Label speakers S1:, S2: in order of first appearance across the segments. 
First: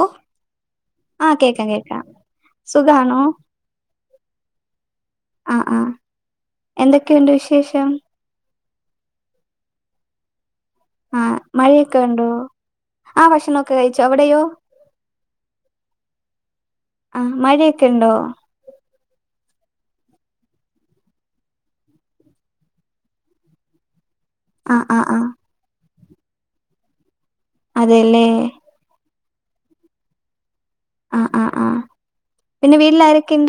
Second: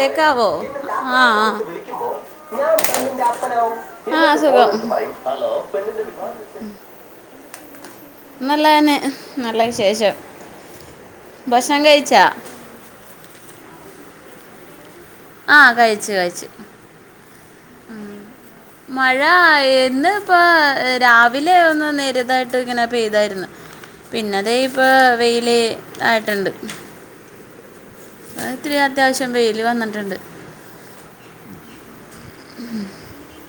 S1: ഓ
S2: ആഹ
S1: ആ കേക്കാം കേക്കാം സുഖാണോ
S2: ആഹ് ആഹ സുഖം
S1: ആ ആ എന്തൊക്കെയുണ്ട് വിശേഷം
S2: നല്ല തന്നെ നല്ല വിശേഷം
S1: ആഹ
S2: ഭക്ഷണം
S1: മഴയൊക്കെ
S2: കഴിച്ചാ
S1: ഉണ്ടോ ആ ഭക്ഷണം ഒക്കെ കഴിച്ചോ അവിടെയോ
S2: ആഹ കഴിച്ചു കഴിച്ചു
S1: മഴയൊക്കെയുണ്ടോ
S2: മഴ ഇന്ന് ഇപ്പ രാവിലെ ഒന്ന് നേരിതായിട്ട് ഇങ്ങനെ പെയ്തായിരുന്നു പിന്നെ അതെ
S1: ആ
S2: ഇപ്പൊ
S1: ആ ആ
S2: വെയില് ആയിട്ടുണ്ട്
S1: അതെല്ലേ
S2: അഹ് ഇത്തിരി അത്യാവശ്യം വെയില് വന്നിട്ടുണ്ട്
S1: ആ ആ ആ പിന്നെ വീട്ടിൽ ആരക്കെ ഇണ്ട്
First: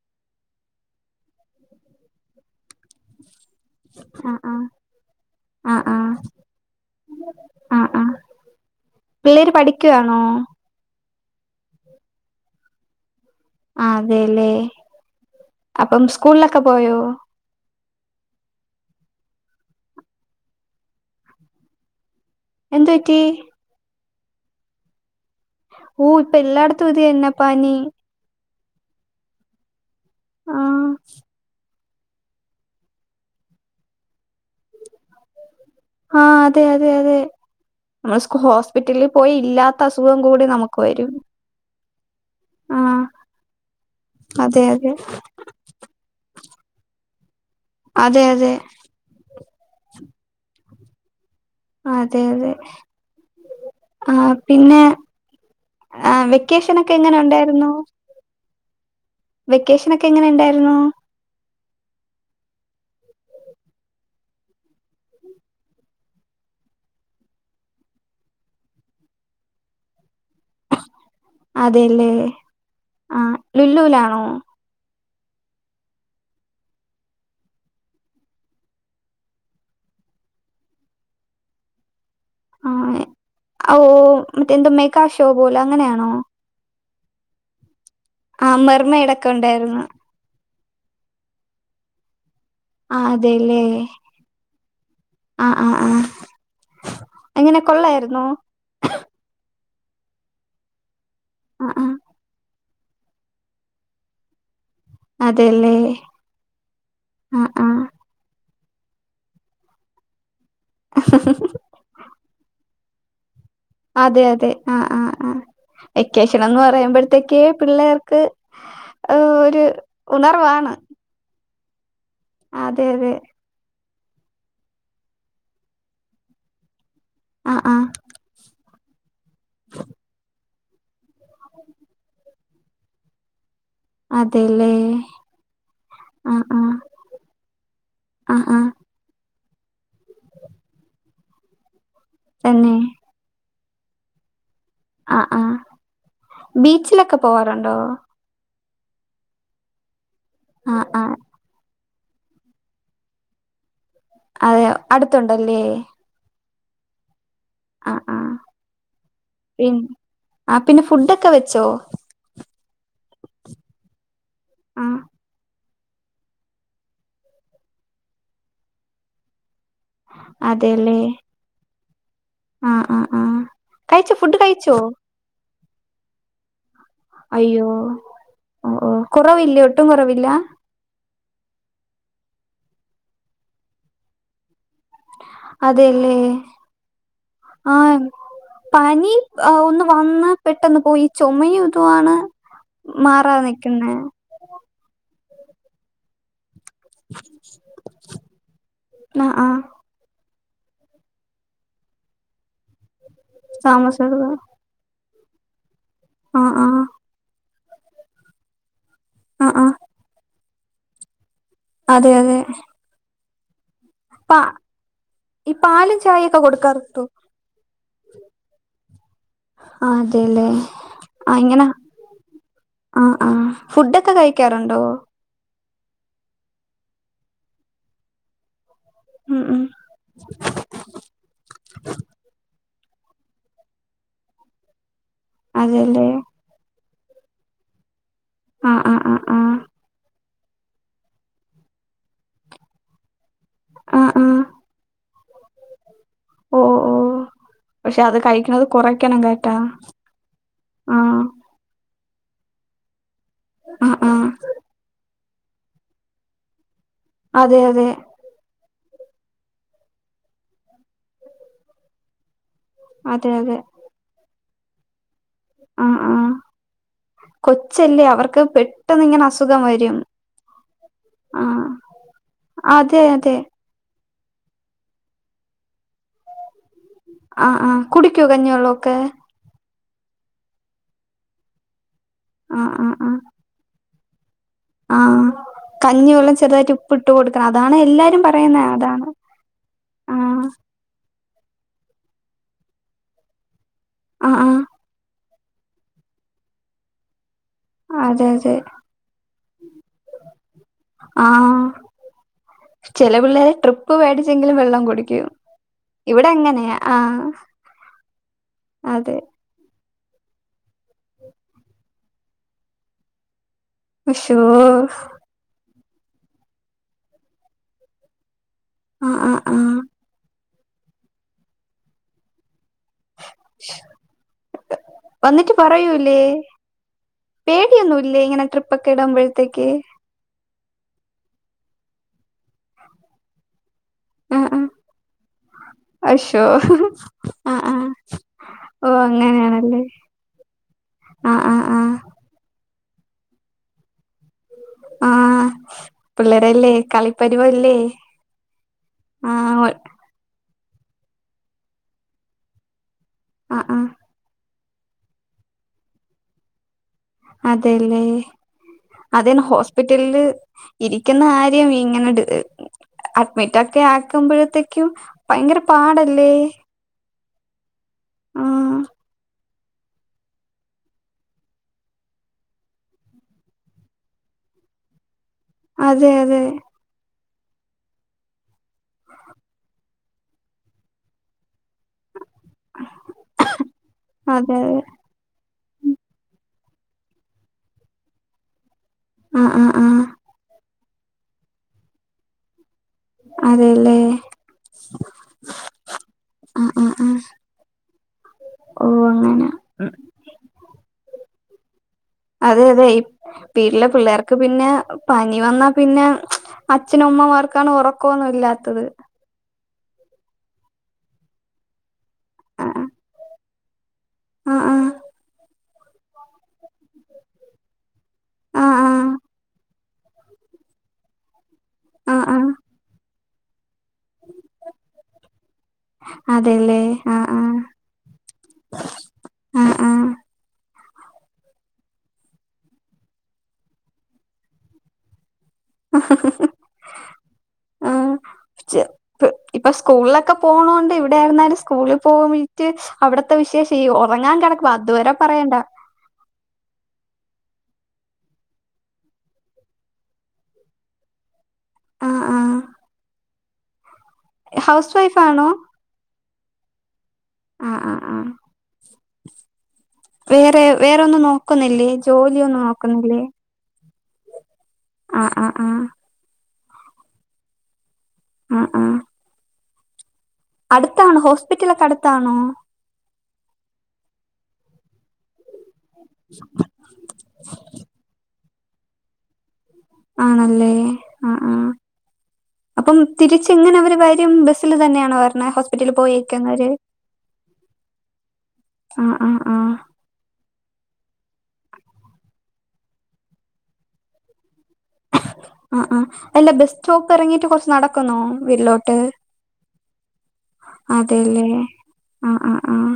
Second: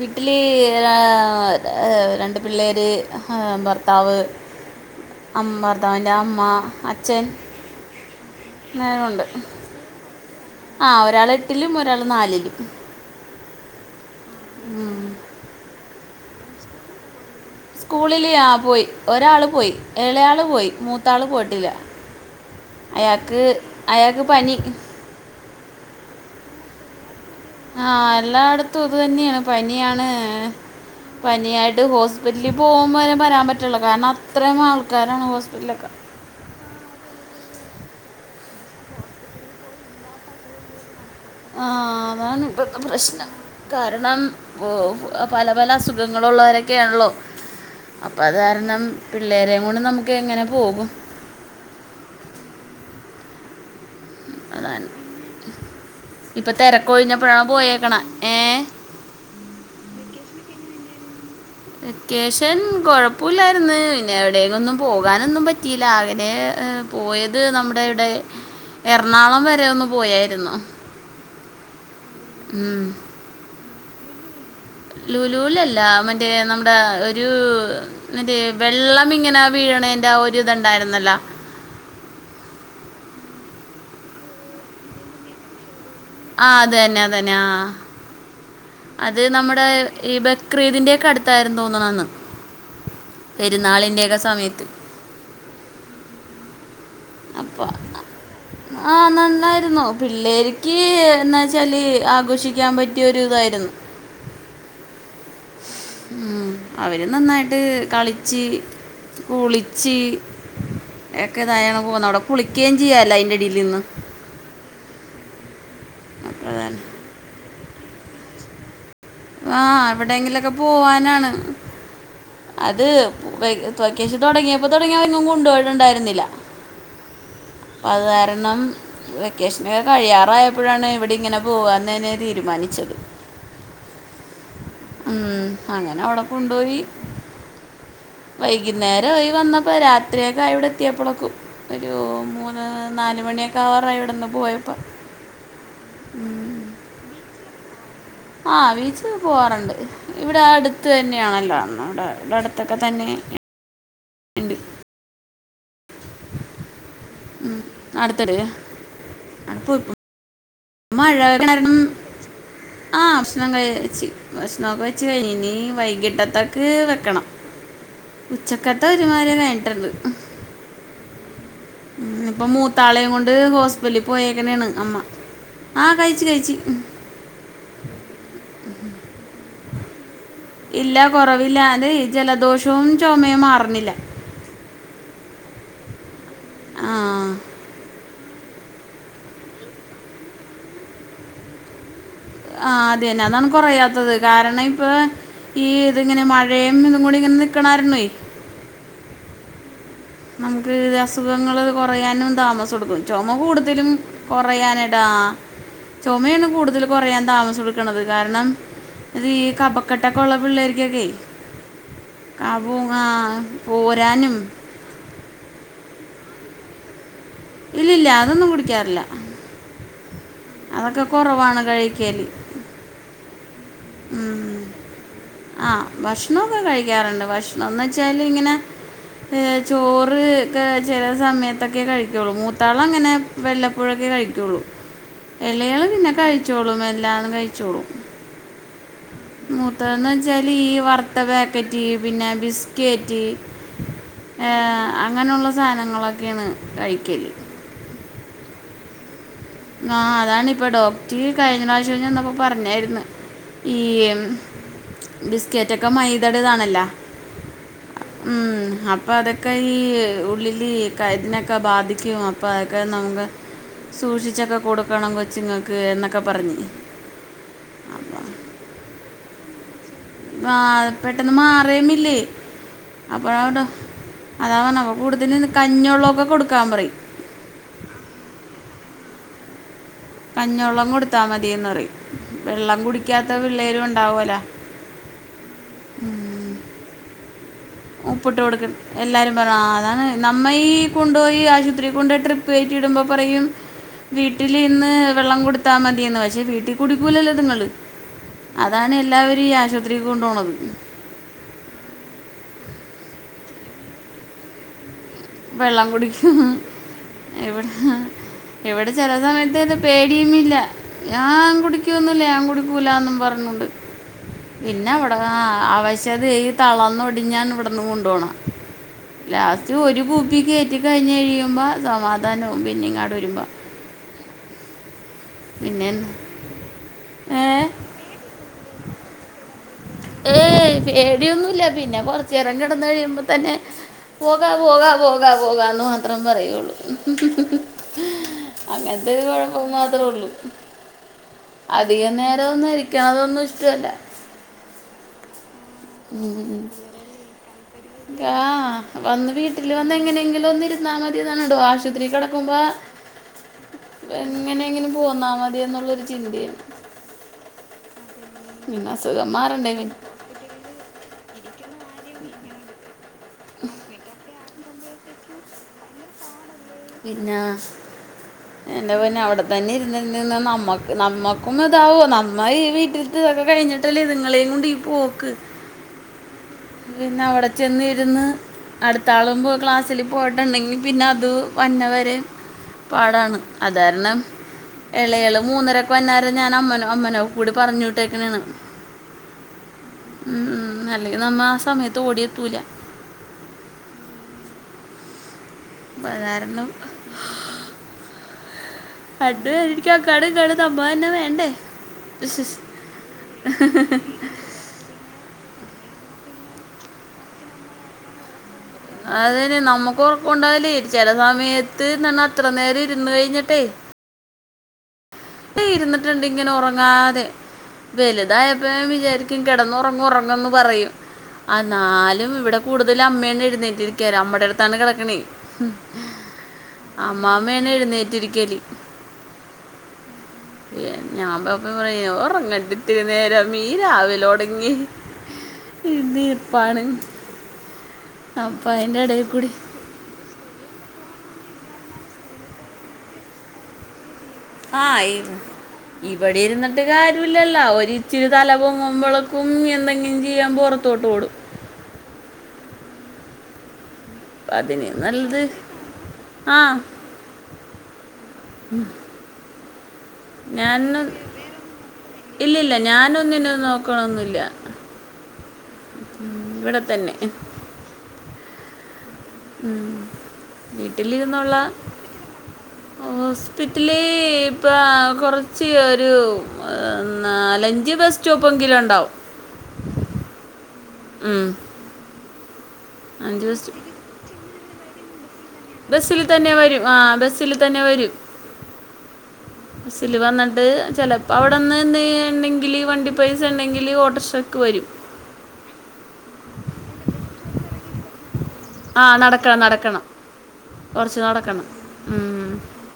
S2: വീട്ടില് രാ രണ്ട് പിള്ളേര് ആ ഭർത്താവ്
S1: ആ ആ
S2: അമ്മ
S1: ആ ആ
S2: ഭർത്താവിൻ്റെ അമ്മ അച്ഛൻ
S1: ആ ആ
S2: നേരം ഉണ്ട്
S1: പിള്ളേര് പഠിക്കുവാണോ
S2: ഒരാള് എട്ടിലും ഒരാള് നാലിലും
S1: ആ അതേ ല്ലേ അപ്പം സ്കൂളിലൊക്കെ പോയോ
S2: സ്കൂളില് ആ പോയി ഒരാള് പോയി ഏളയാള് പോയി മൂത്താള് പോയിട്ടില്ല
S1: എന്തു പറ്റി
S2: അയാക്ക് പനി
S1: ഓ ഇപ്പൊ എല്ലായിടത്തും ഇത് തന്നേ
S2: ആ എല്ലായിടത്തും ഇത് തന്നെയാ പനിയാണ്
S1: ആ
S2: പനിയാ ട്ടത് ഹോസ്പിറ്വരാൻ പറ്റൊള്ളൂ കാരണം അത്രയും ആൾക്കാരാണ് ഹോ
S1: ആ അതെ അതെ അതെ നമ്മൾ ഹോസ്പിറ്റലി പോയി ഇല്ലാത്ത അസുഖം കൂടി നമുക്ക് വരും
S2: ആ അതാണ് ഇപ്പത്തെ
S1: ആ
S2: പ്രശ്നം കാരണം
S1: അതെ
S2: വോ
S1: അതെ
S2: പല പല അസുഖങ്ങളുള്ളവര ക്കെയിള്ളൂ അപ്പ
S1: അതെ
S2: അത്
S1: അതെ
S2: കാരണം പിള്ളേര കൊണ്ട് നമുക്ക് എങ്ങനെ പോകും
S1: അതെ അതെ ആ പിന്നെ
S2: അതാണ്
S1: ആ
S2: ഇപ്പം
S1: വെക്കേഷനോക്കെ എങ്ങനെ
S2: തിരക്കൊഴിഞ്ഞപ്പോഴാണ്
S1: ഉണ്ടായിരുന്നു
S2: പോയേക്കണ ഏ
S1: വെക്കേഷനോക്കെ എങ്ങനെ ഉണ്ടായിരുന്നു
S2: വെക്കേഷൻ കൊഴപ്പുല്ലായിരുന്ന് പിന്നെ എവിടെക്കൊന്നും പോകാനൊന്നും പറ്റിയില്ല [unintelligible] ഏ പോയത് നമ്മുടെ ഇവിടെ എറണാകുളം വരെ ഒന്ന് പോയായിരുന്നു
S1: അതെല്ലേ [unintelligible]
S2: ഉം.
S1: ആ ലുല്ലൂലാണോ
S2: ലുലു അല്ലമറ്റേ നമ്മുടെ ഒരു മറ്റേ വെള്ളം ഇങ്ങനാ വീഴണേ അന്റെ ഒരു ഇത്ണ്ടായിരുന്നല്ല
S1: ആഹ് ആ ഓ മറ്റെ എന്ത മേകാ ഷോ പോലെ അങ്ങനെയാണോ
S2: ആ അത് തന്നെ അത് തന്നെ ആ
S1: ആ
S2: അത്
S1: മെർമെയ്ഡൊക്കെ
S2: നമ്മുടെ
S1: ഉണ്ടായിരുന്നു
S2: [inaudible]
S1: അതേല്ലേ
S2: പെരുന്നാളിൻ്റെയൊക്കെ സമയത്ത്
S1: ആ ആ ആ
S2: [inaudible]
S1: എങ്ങനെ കൊള്ളായിരുന്നോ
S2: പിള്ളേര്ക്ക്
S1: ആ ആ
S2: ക്കാൻ പറ്റിയൊരു തായിരിന്നു
S1: അതെല്ലേ
S2: ഉം അവര്
S1: ആ
S2: നന്നായിട്ട്
S1: ആ
S2: കളിച്ച് [inaudible]
S1: അതെ അതെ ആ ആ ആ
S2: അപ്പോൾ
S1: വക്കേശനന്ന്
S2: അതാണ്.
S1: പറയുമ്പോഴത്തേക്കേ പിള്ളേർക്ക് ഏ,
S2: ആ
S1: ഒരു
S2: എവിടെയങ്കിലൊക്കെ
S1: ഉണർവാണ്
S2: പോവാനാണ് അത്
S1: അതെ അതെ
S2: വെ വെക്കേഷൻ തുടങ്ങിയപ്പോ തുടങ്ങിയ എങ്ങും കൊണ്ടുപയിട്ടുണ്ടായിരുന്നില്ല
S1: ആഹ് ആഹ്
S2: അത് കാരണം വെക്കേഷനൊ കഴിയാറാ എപ്പോഴാണ് ഇവിടെ ഇങ്ങനെ പോവനേനേ തീരുമാനിച്ചത്
S1: അതെല്ലേ
S2: ഉം അങ്ങനെ അവിടെ
S1: ആഹ് ആഹ്
S2: കൊണ്ടോയി
S1: ആഹ് ആഹ്
S2: വൈകുന്നേര ആയി വന്ന പ്പം രാത്രിയൊക്കെ ഇവിടെ എത്തിയപ്പൊളൊക്കും ഒരു മൂന്ന്
S1: തന്നെ
S2: നാല് മണിയൊ കാറായി ഇവിടെന്ന് പോയ
S1: ആ ആ ബീച്ചിലൊക്കെ പോവാറുണ്ടോ
S2: ആ ബീച്ച് ല് പോവാറുണ്ട് ഇവിടെ
S1: ആഹ്
S2: അടുത്ത്
S1: ആഹ്
S2: തന്നെയാണല്ലോ [unintelligible] [unintelligible] അടുത്തൊക്കെ തന്നെ ഉണ്ട്
S1: [unintelligible] അടുത്തുണ്ടല്ലേ
S2: ഉം
S1: ആഹ് ആഹ്
S2: അടുത്തത്
S1: പിൻ
S2: [unintelligible]
S1: ആഹ് പിന്നെ
S2: മഴ
S1: ഫുഡൊക്കെ വെച്ചോ
S2: കാരണം ആ ഭക്ഷണം കഴിച്ച് ഭഷണൊക്ക
S1: ആഹ്
S2: വെച്ച് കഴിഞ്ഞ് വൈകിട്ടത്തേക്ക് വെക്കണം ഉച്ചക്കത്തെ ഒരുമാരി കഴിഞ്
S1: അതെല്ലേ
S2: ഉം ഇപ്പം
S1: ആഹ് ആഹ്
S2: മൂത്താളെയും കൊണ്ട്
S1: ആഹ്
S2: ഹോസ്പിറ്റലിൽ
S1: കഴിച്ചോ ഫുഡ്
S2: പോയേക്കണെയാണ്
S1: കഴിച്ചോ
S2: അമ്മ ആ കഴിച്ചു കഴിച്ചി
S1: അയ്യോ ഓ ഓ കുറവില്ലേ ഒട്ടും കുറവില്ല?
S2: ഇല്ല കൊറവില്ലാതെ ജലദോഷവും ചുമയും മാറുന്നില്ല
S1: അതെല്ലേ
S2: ആ
S1: ആഹ് പനി ഒന്ന് വന്ന് പെട്ടെന്ന് പോയി ചുമയും ഇതുവാണ്
S2: ആ അതിയന്നെ
S1: മാറാതെ
S2: അതാണ്
S1: നിക്കുന്നെ
S2: കൊറയാത്തത് കാരണം ഇപ്പൊ ഈ ഇതിങ്ങനെ മഴ പ്രേം ഇന്നും കൂടി ഇങ്ങനെ നിക്കണ കാരുണേ
S1: ആഹ് ആഹ്
S2: നമുക്ക് ഇത് അസുഖങ്ങള് കുറയാനും താമസം എടുക്കും. ചുമ കൂടുതലും
S1: താമസം എടുക്കും
S2: കുറയാന ട്ടാ. ചുമയാണ്
S1: ആഹ് ആഹ്
S2: കൂടുതൽ കൊറയാൻ താമസം എടുക്കണത് കാരണം ഇത് ഈ
S1: ആഹ് ആഹ്
S2: കബക്കെട്ടൊക്കെ ഉള്ള പിള്ളേരിക്കൊക്കെ
S1: അതെ അതെ
S2: കബോ ങ്ങാ ഊരാനും
S1: പാ ഈ പാലും ചായ ഒക്കെ കൊടുക്കാറുണ്ടോ?
S2: ഇല്ല ഇല്ല അതൊന്നും കുടിക്കാറില്ല
S1: ആ അതെല്ലേ
S2: അതൊക്കെ
S1: ആ
S2: കുറവാണ്
S1: ഇങ്ങനെ
S2: കഴിക്കൽ
S1: ആ ആ ഫുഡൊക്കെ കഴിക്കാറുണ്ടോ?
S2: ആഹ് ഭക്ഷണൊക്കെ കഴിക്കാറുണ്ട് ഭക്ഷണംന്ന് വെച്ചാല് ഇങ്ങനെ ഏ
S1: ഉം ഉം
S2: ചോറ് ക്കെ ചെല സമയത്തൊക്കെ കഴിക്കുള്ളൂ മൂ ത്താളങ്ങനെ വെല്ലപ്പഴൊക്കെ കഴിക്കുള്ളൂ ഇളയാള്
S1: അതെല്ലേ
S2: പിന്നെ കഴിച്ചോളൂ മെ ല്ലാണ് കഴിച്ചോളൂ
S1: ആ ആ ആ ആ
S2: മൂത്തന്ന് വെച്ചാല് ഈ വറുത്ത പാക്കറ്റ് പിന്നെ ബിസ്കേറ്റ്
S1: ആ ആ
S2: ഏ അങ്ങനെയുള്ള സാധങ്ങളൊക്കെയാണ്
S1: ഓ ഓ
S2: കൈക്കല്
S1: പക്ഷെ അത് കഴിക്കണത് കുറയ്ക്കണം ക
S2: ആ അതാണിപ്പോ ഡോക്റ്റ് കഴിഞ്ഞ പ്രാവശ്യം ചെന്നപ്പോ പറഞ്ഞായിര്ന്ന് ഈ
S1: ആ ആ
S2: ബിസ്കറ്റ് ഒക്കെ മൈദടെതാണല്ലോ
S1: അതെ അതെ
S2: ഉം അപ് പ്പം അതൊക്ക ഈ ഉള്ളില് കര്നൊക്കെ ബാധിക്കും പ്പൊ അതൊക്കെ നമുക്ക്
S1: അതെ അതെ
S2: സൂക്ഷിച്ചൊക്കെ കൊടുക്കണം കൊച്
S1: ആ ആ കൊച്ചല്ലേ
S2: അപ്പം
S1: അവർക്ക് പെട്ടെന്നിങ്ങനെ അസുഖം വരും
S2: ആ പെട്ടെന്ന്
S1: ആ
S2: മാറേമില്ലേ
S1: അതെ അതെ
S2: അപ്പൊഴാ ട്ടൊ അതാ പറ്ഞ്ഞേ കൂടുതൽ കഞ്ഞള്ളൊക്കെ കൊടുക്കാൻ പറയും
S1: ആ ആ കുടിക്കോ കഞ്ഞോള്ളോക്കെ?
S2: കഞ്ഞെള്ളം കൊടുത്താ മതിന്ന് പറയും
S1: ആ
S2: വെള്ളം
S1: ആ ആ
S2: കുടിക്കാത്ത പിള്ളേരുണ്ടാവല്ലോ
S1: ആഹ് കഞ്ഞിവെള്ളം ചെറുതായിട്ട് ഉപ്പ് ഇട്ട് കൊടു
S2: ഉപ്പിട്ട് കൊടുക്കും. എല്ലാരും പറഞ്ഞു അതാണ്
S1: ആഹ്
S2: നമ്മ ഈ കൊണ്ടോയി ആശുപത്രി കൊണ്ട് ട്രിപ്പ് കയറ്റിടുമ്പോ പറയും
S1: ആഹ്
S2: വീട്ടിൽ
S1: ആഹ്
S2: ഇരുന്ന് വെള്ളം കൊടുത്താ മതിയന്ന് പക്ഷെ വീട്ടിൽ കുടിക്കൂലല്ലോ ഇതിങ്ങള്
S1: അതെ അതെ
S2: അതാണ് എല്ലാവരും ഈ ആശുപത്രിക്ക് കൊണ്ടു പോണത്
S1: ആഹ് ചെല പിള്ളേരെ ട്രിപ്പ് പേടിച്ചെങ്കിലും വെള്ളം കുടി
S2: വെള്ളം കുടിക്കും
S1: ആഹ്
S2: ഇവിടെ ഇവിടെ ചില
S1: അതെ
S2: സമയത്ത് പേടിയുമില്ല ഞാൻ കുടിക്കൊന്നുമില്ല ഞാൻ കുടിക്കില്ല എന്നും പറഞ്ഞുണ്ട്
S1: ശോ
S2: പിന്നെ അവിടെ ആ പക്ഷെ അത് തന്നടി ഞാൻ ഇവിടന്ന് കൊണ്ടോണ്
S1: ആഹ് ആഹ്
S2: ലാസ്റ്റ്
S1: ആഹ്
S2: ഒരു കുപ്പി കേറ്റി കഴിഞ് കഴിയുമ്പോ സമാധാനവും പിന്നെങ്ങാട് വരുമ്പോ
S1: വന്നിട്ട് പറയൂല്ലേ
S2: ഏ
S1: പേടിയൊന്നുംല്ലേ ഇങ്ങനെ ട്രിപ്പക്കെ ഇടുമ്പോഴത്തേക്ക്
S2: ഏയ് പേടിയൊന്നുല്ല പിന്നെ കൊറച്ചു നേര കിടന്ന് കഴിയുമ്പോ തന്നെ
S1: ആഹ്
S2: പോകാ
S1: ആഹ്
S2: പോകാ പോകാ പോകാ എന്ന് മാത്രം
S1: അശോ
S2: പറയുള്ളൂ
S1: ആഹ് ആഹ് ഓ
S2: അങ്ങനത്തെ ഒരു കൊഴപ്പം
S1: അങ്ങനെയാണല്ലേ
S2: മാത്രോള്ളു
S1: ആഹ് ആഹ് ആഹ്
S2: അധികം നേരം അതൊന്നും ഇഷ്ടവല്ല
S1: ആ
S2: ഉം.
S1: പിള്ളേരല്ലേ കളിപ്പരിവല്ലേ
S2: ആ വന്ന് വീട്ടില് വന്ന് എങ്ങ. വീട്ടിൽ വന്നിരുന്ന മതിന്ന് പറഞ്ഞിട്ട് അശ്വതി കിടക്കുമ്പോ
S1: അ ആ
S2: അങ്ങനെ എങ്ങനെ പോന്നാ മതി എന്നുള്ളൊരു ചിന്തയാണ്
S1: അതെല്ലേ
S2: പിന്നെ അസുഖം
S1: അതന്നെ
S2: മാറണ്ടെങ്കിൽ
S1: ഹോസ്പിറ്റലില് ഇരിക്കുന്ന കാര്യം ഇങ്ങനെ ഡ് അഡ്മിറ്റ് ഒക്കെ ആക്കുമ്പോഴത്തേക്കും ഭയങ്കര പാടല്ലേ
S2: പിന്നാ
S1: ആഹ്
S2: എൻ്റെ പിന്നെ. തന്നെ ഇരുന്ന്ര്ന്ന് നമ്മക്ക് നമ്മക്കും അതാവും നമ്മ ഈ വീട്ടലത്തെ ഇതൊക്കെ കഴിഞ്ഞിട്ടല്ലേ ഇതിങ്ങളെ. എന്നിടി പോക്ക്
S1: അതെ അതെ
S2: പിന്നെ അവിടെ ചെന്ന് ഇരുന്ന് അടുത്താളമുമ്പ് ക്ലാസ്സില് പോയിട്ടുണ്ടെങ്കി പിന്നെ അത്. വന്നവരെ പാടാൻ അത് കാരണം
S1: അതെ അതെ
S2: ഇളയള് മൂന്നരക്ക് വന്നാരം ഞാൻമ്മന അമ്മനോ കൂടി പറഞ്ഞുവിട്ടേക്കന്നാണ്
S1: അ അ ആ
S2: അല്ലെങ്കി നമ്മ ആ സമയത്ത് ഓടിയത്തൂല
S1: അതെല്ലേ ആഹ് ആഹ്
S2: പിള്ളേരൊന്നും
S1: ആഹ്
S2: ഹാ
S1: ഓ അങ്ങനെ
S2: കണ്ട് വൈദികൻ
S1: അതെ അതെ ഈ വീട്ടിലെ പിള്ളേർക്ക് പിന്നെ പനി വന്ന പിന്നെ അച്ഛനുമ്മമാർക്കാണ് ഉറക്കൊന്നുല്ലാ
S2: അതന്നെ നമ്മക്ക് ഉറപ്പുണ്ടായലേ ചില എത്ര നേരം ഇരുന്ന് കഴിഞ്ഞട്ട്
S1: അ ആ
S2: ഇരുന്നിട്ടുണ്ട് ഇങ്ങനെ ഉറങ്ങാതെ
S1: ആഹ്
S2: വലുതായപ്പോ
S1: ആഹ്
S2: ഞാൻ വിചാരിക്കും കിടന്നോ റങ്ങുന്നു പറയും
S1: ആഹ് ആഹ്
S2: എന്നാലും
S1: ആഹ്
S2: ഇവിടെ കൂടുതലുംഅമ്മയാണ്എഴുന്നേറ്റ് റ്റിരിക്കൽ അമ്മയുടെ ട്ത്താണ് കടകണെ
S1: അതെല്ലേ ആഹ് ആഹ്
S2: അമ്മാമ്മയാണ് എഴുന്നേറ്റിരിക്കല്
S1: ആഹ് ആഹ്
S2: ഞാൻ [unintelligible] ഒറങാര്ത്ട്ട് നേരമ്മി രാവിലെ ഒടങ്ങി ഇതിൽ പ്പാണാ
S1: ആ് ചെ പ്പ് ഇപ്പൊ സ്കൂളിലൊക്കെ പോണൊണ്ട് ഇവിടെ സ്കൂൾ പൊവണ്ട്ട്ട് അവിട്ത്ത വിശേഷം ഒ ഒറങ്ങാൻ കിടക്കുവ
S2: ആ
S1: അതുവരെ പറയണ്ട
S2: ആരുല്ലല്ലൊ ഒരിച്ചിരി തല പൊങ്ങുമ്പോളക്കും എന്തെങ്കിലും ചെയ്യാ പൊറത്തോട്ട് ഓടും
S1: അ ആ
S2: അപ്പം അതിന്
S1: ഹൗസ്
S2: നല്ലത്
S1: വൈഫാണോ?
S2: ആ
S1: അ അ ആ
S2: ഞാൻ ന്ന്
S1: വേറൊന്നും നോക്കുന്നില്ലേ ജോലിയൊന്നും
S2: ഇല്ലല്ല ഞാനൊന്നിനും നോക്കണന്നൊല്ല
S1: അ അ അ
S2: ഇവിടെ തന്നെ
S1: അ ആ
S2: ഉം വീട്ടിലിരുന്നുള്ള
S1: ഹോസ്പിറ്റലൊക്കെ അടുത്താണോ
S2: ഹോസ്പിറ്റല് ഇപ്പ കൊറച്ച് ഒരു നാലഞ്ച് ബസ് സ്റ്റോപ്പെങ്കിലും ഉണ്ടാവും
S1: ആണല്ലേ അ
S2: ഉം,
S1: ആ അപ്പം
S2: അഞ്ച്
S1: തിരിച്ചെങ്ങനെവര് വരും ബസ്സില് തന്നെയാണോ [unintelligible]
S2: ബസ്സില് തന്നെ
S1: പോയേക്കുന്നവര്
S2: വരും ആ ബസ്സില് തന്നെ വരും.
S1: ആഹ് ആഹ് ആഹ്
S2: ബസ്സിൽ വന്നിട്ട് ചിലപ്പോൾ അവിടെ [unintelligible] ഈ വണ്ടി പൈസണ്ടെങ്കിൽ ഓട്ടർഷക്ക വരും.
S1: ആ ആ അല്ല ബസ്റ്റോപ്പ് ഇറങ്ങിട്ട് കുറച്ച് നടക്കുന്നോ?
S2: ആ നടക്കണം നടക്കണം കുറച്ച്
S1: അതല്ലേ
S2: നടക്കണം
S1: ആഹ
S2: ഉം.
S1: ആഹ ആഹ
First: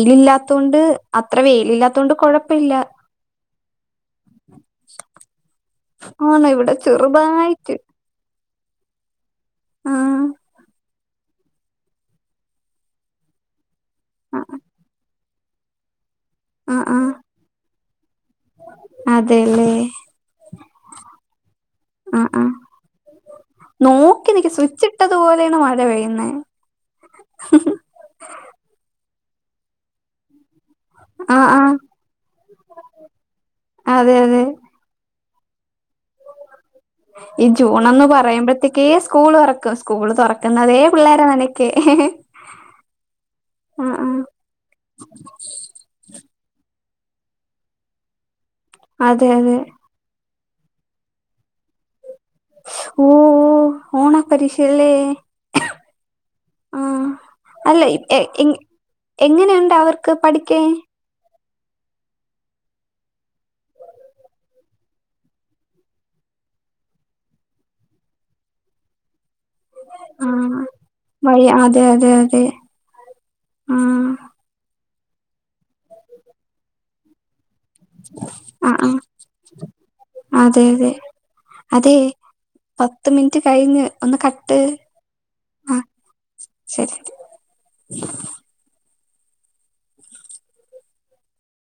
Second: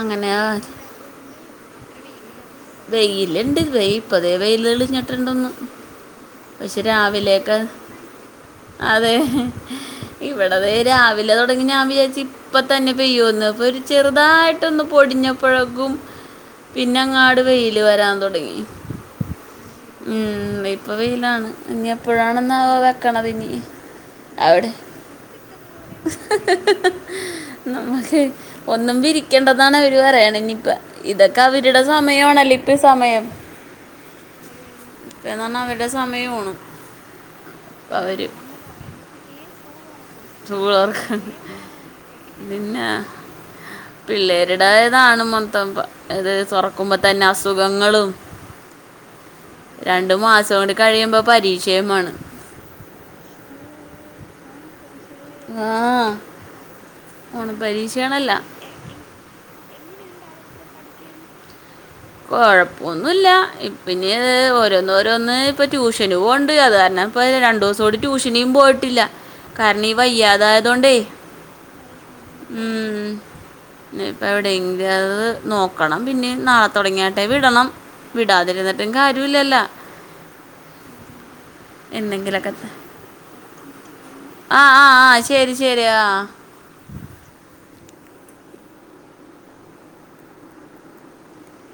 S2: അങ്ങനെ ആ,
S1: അത്ര വെയിലല്ലാത്തോണ്ട് കുഴ [unintelligible]
S2: വെയിലിണ്ട് വെയിപൊതു [unintelligible] വെയിലികാലിട്ടോണ്ട് [unintelligible]
S1: ആണ് ഇവിടെ
S2: പക്ഷേ രാവിലേക്ക്
S1: ചെറുതായിട്ട്
S2: അതെ [unintelligible] ങ്‌ ഹും
S1: ആഹ്
S2: ഇവിടെ തെ രാവിലെ തോ ഞാൻ വിചാരിച്ചു ഇപ്പ തന്നെ പെയ്യോന്ന് അപ്പൊ ഒരു
S1: ആഹ്
S2: ചെറുതായിട്ടൊന്ന് പൊടിഞ്ഞപ്പഴേക്കും
S1: ആഹ് ആഹ്
S2: പിന്നങ്ങാട് വെയില് വരാൻ തുടങ്ങി
S1: അതെല്ലേ
S2: ഉം ഇപ്പ വെയിലാണ് ഇനി
S1: ആഹ് ആഹ്
S2: എപ്പോഴാണെന്നാവോ വെക്കണത് ഇനി
S1: നോക്കി നിക്ക
S2: അവിടെ
S1: സ്വിച്ചിട്ടതു പോലെയാണ് മഴ പെയ്യുന്നെ
S2: [inaudible] നമ്മുക്ക് ഒന്നും വിരിക്കണ്ടന്നാണ് അവര് പറയണേ നിപ്പ ഇതൊക്കെ
S1: ആഹ് ആഹ്
S2: അവരുടെ സ [unintelligible] ഓണലിപ്പ സമയം
S1: അതെ അതെ
S2: ഇപ്പന്ന വര്
S1: ഈ
S2: അപ്പം
S1: ജൂൺഒന്ന്
S2: അവർ
S1: പറയുമ്പോതെക്കെ സ്കൂൾ തുറക്കും സ്കൂൾ തുറക്കുന്നതേ പിള്ളോര
S2: ചൂളർക്കാണ്
S1: നനൊക്ക [unintelligible]
S2: പിള്ളേരുടായതാണ് മൊത്തം എത് തോറക്കുംബോ തന്നെ അസുഖങ്ങളും
S1: അതെ അതെ
S2: തോണ്ട് [unintelligible] കഴിയുമ്പോ പരീക്ഷയുമാണ്
S1: ഓ ഓ ഓണപരീക്ഷയെല്ലേ
S2: ആ
S1: ആ അല്ലെ
S2: ഓണപ്പരീക്ഷയാണല്ല
S1: എങ്ങഎങ്ങനെയുണ്ടാവും [unintelligible] ക്ക പഠിക്കേ
S2: കൊഴപ്പൊന്നുല്ല ഇപിന്നെ ഓരോന്ന് ഓരോന്ന് ഇപ്പൊ ട്യൂഷന് പോണ്ട് അത് കാരണം പ്പ രണ്ടുസംകുടി ടുഷനിം പോയിട്ടില്ല കാരണംഈ
S1: ആഹ്
S2: വയ്യാതായതോണ്ടേ
S1: വഴി അതെ അതെ അതെ
S2: ഉം
S1: ആഹ്
S2: ഇപ്പ എവിടെങ്ക [unintelligible] നോക്കണം പിന്നേം നാളെ തൊടങ്ങിയട്ടെ വിടണം
S1: ആഹ്
S2: വിടാതിരുന്നിട്ടും കാര്യവല്ലല്ല
S1: ആഹ് അതെ അതെ അതെ പത്ത് മിനിറ്റ് കഴിഞ്ഞ് ഒന്ന് കട്ട്
S2: ആ ആ ആ ശരി
S1: ആ
S2: ശരി
S1: ശരി